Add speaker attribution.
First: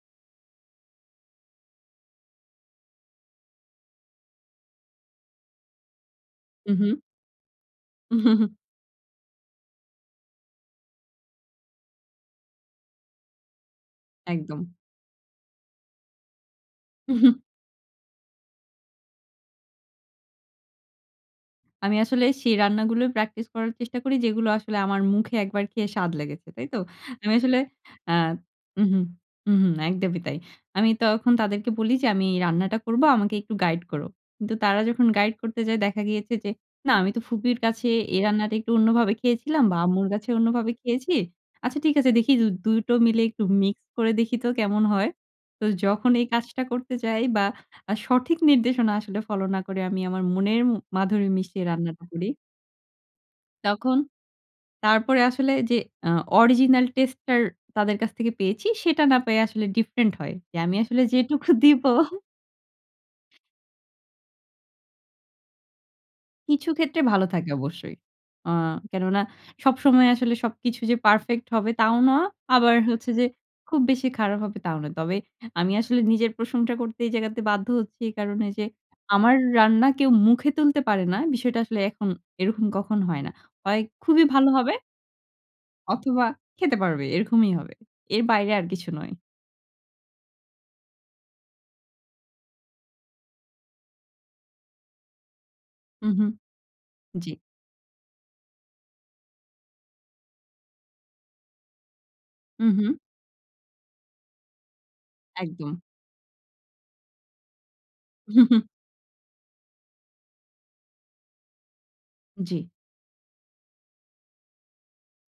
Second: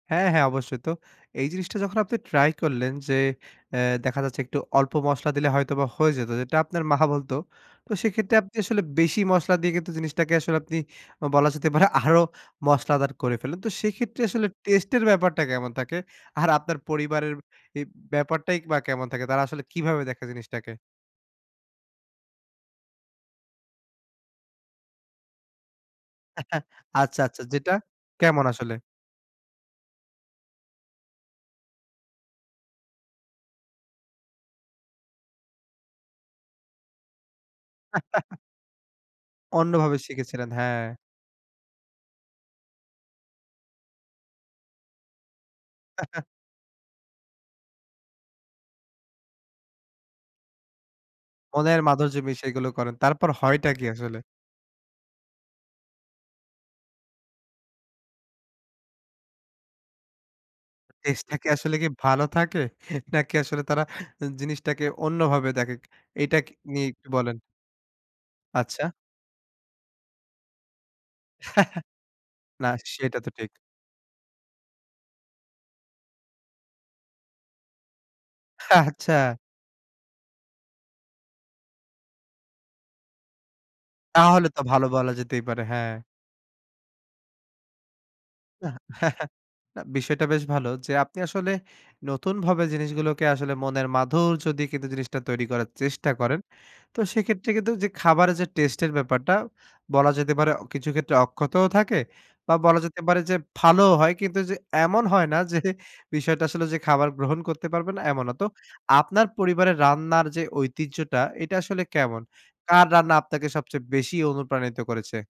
Speaker 1: হ্যাঁ, হ্যাঁ অবশ্যই তো। এই জিনিসটা যখন আপনি ট্রাই করলেন যে অ্যাঁ দেখা যাচ্ছে একটু অল্প মসলা দিলে হয়তোবা হয়ে যেত, যেটা
Speaker 2: হুম,
Speaker 1: আপনার
Speaker 2: হুম।
Speaker 1: মা বলত। তো সেক্ষেত্রে আপনি আসলে বেশি মসলা দিয়ে কিন্তু জিনিসটাকে আসলে আপনি বলা যেতে পারে আরো মশলাদার করে ফেললেন। তো সেইক্ষেত্রে আসলে
Speaker 2: একদম।
Speaker 1: টেস্ট এর ব্যাপারটা কেমন থাকে? আর আপনার পরিবারের ই ব্যাপারটাই বা কেমন থাকে তারা আসলে কিভাবে দেখে জিনিসটাকে?
Speaker 2: আমি আসলে সেই রান্নাগুলোই প্র্যাকটিস করার চেষ্টা করি যেগুলো আসলে আমার মুখে একবার খেয়ে স্বাদ লেগেছে। তাই তো?
Speaker 1: আচ্ছা,
Speaker 2: আমি
Speaker 1: আচ্ছা,
Speaker 2: আসলে
Speaker 1: যেটা?
Speaker 2: আ
Speaker 1: কেমন আসলে?
Speaker 2: হুম, হুম, হুম, হুম একদমই তাই। আমি তখন তাদেরকে বলি যে আমি রান্নাটা করব, আমাকে একটু গাইড করো। কিন্তু তারা যখন গাইড করতে যায় দেখা গিয়েছে যে, "না আমি তো ফুপির কাছে এই রান্নাটা একটু অন্যভাবে খেয়েছিলাম বা
Speaker 1: অন্যভাবে
Speaker 2: আম্মুর কাছে
Speaker 1: শিখেছিলেন,
Speaker 2: অন্যভাবে
Speaker 1: হ্যাঁ।
Speaker 2: খেয়েছি। আচ্ছা ঠিক আছে দেখি দ ২ টো মিলে একটু মিক্স করে দেখি তো কেমন হয়?" তো যখন এই কাজটা করতে যাই বা সঠিক নির্দেশনা আসলে ফলো না করে আমি আমার মনের ম মাধুরী মিশিয়ে
Speaker 1: মনের
Speaker 2: রান্নাটা
Speaker 1: মাধুর্য
Speaker 2: করি
Speaker 1: মিশিয়ে এগুলো করেন। তারপর হয়টা কি
Speaker 2: তখন,
Speaker 1: আসলে?
Speaker 2: তারপরে আসলে যে আ অরিজিনাল টেস্ট টার তাদের কাছ থেকে পেয়েছি সেটা না পায় আসলে ডিফরেন্ট হয়। যে আমি আসলে
Speaker 1: টেস্টটা কি
Speaker 2: যেটুকু
Speaker 1: আসলে
Speaker 2: দিব
Speaker 1: কি ভালো থাকে? নাকি আসলে তারা জিনিসটাকে অন্যভাবে দেখে? এইটা ক কে
Speaker 2: কিছু
Speaker 1: নিয়ে
Speaker 2: ক্ষেত্রে
Speaker 1: একটু
Speaker 2: ভালো
Speaker 1: বলেন।
Speaker 2: থাকে অবশ্যই। আ
Speaker 1: আচ্ছা।
Speaker 2: কেননা সবসময় আসলে সবকিছু যে পারফেক্ট হবে তাও না।
Speaker 1: না,
Speaker 2: আবার
Speaker 1: স
Speaker 2: হচ্ছে
Speaker 1: সেটা
Speaker 2: যে
Speaker 1: তো ঠিক।
Speaker 2: খুব বেশি খারাপ হবে তাও না। তবে আমি আসলে নিজের প্রশংসা করতে এই জায়গাতে বাধ্য হচ্ছি কারণ এই যে
Speaker 1: আচ্ছা।
Speaker 2: আমার র রান্না কেউ মুখে তুলতে পারে না। বিষয়টা আসলে এখন এরকম কখনো হয় না। হয় খুবই
Speaker 1: তাহলে
Speaker 2: ভালো
Speaker 1: তো
Speaker 2: হবে
Speaker 1: ভালো বলা যেতেই পারে, হ্যাঁ।
Speaker 2: অথবা খেতে পারবে এরকমই হবে। এর বাইরে আর
Speaker 1: না,
Speaker 2: কিছু নয়।
Speaker 1: না বিষয়টা বেশ ভালো যে আপনি আসলে নতুনভাবে জিনিসগুলোকে আসলে মনের মাধুর্য দিয়ে কিন্তু জিনিসটা তৈরি করার চেষ্টা
Speaker 2: হুম, হুম।
Speaker 1: করেন। তো
Speaker 2: জ্বি।
Speaker 1: সেক্ষেত্রে কিন্তু যে খাবারের যে টেস্ট এর ব্যাপারটা বলা যেতে পারে কিছু ক্ষেত্রে অক্ষতও থাকে বা
Speaker 2: হুম,
Speaker 1: বলা
Speaker 2: হুম।
Speaker 1: যেতে পারে যে ভালোও হয়, কিন্তু যে এমন হয় না যে
Speaker 2: একদম।
Speaker 1: বিষয়টা আসলে যে খাবার গ্রহণ করতে পারবে না, এমন না। তো আপনার পরিবারের রান্নার যে ঐতিহ্যটা এটা আসলে কেমন?
Speaker 2: জ্বী।
Speaker 1: কার রান্না আপনাকে সবচেয়ে বেশি অনুপ্রাণিত করেছে?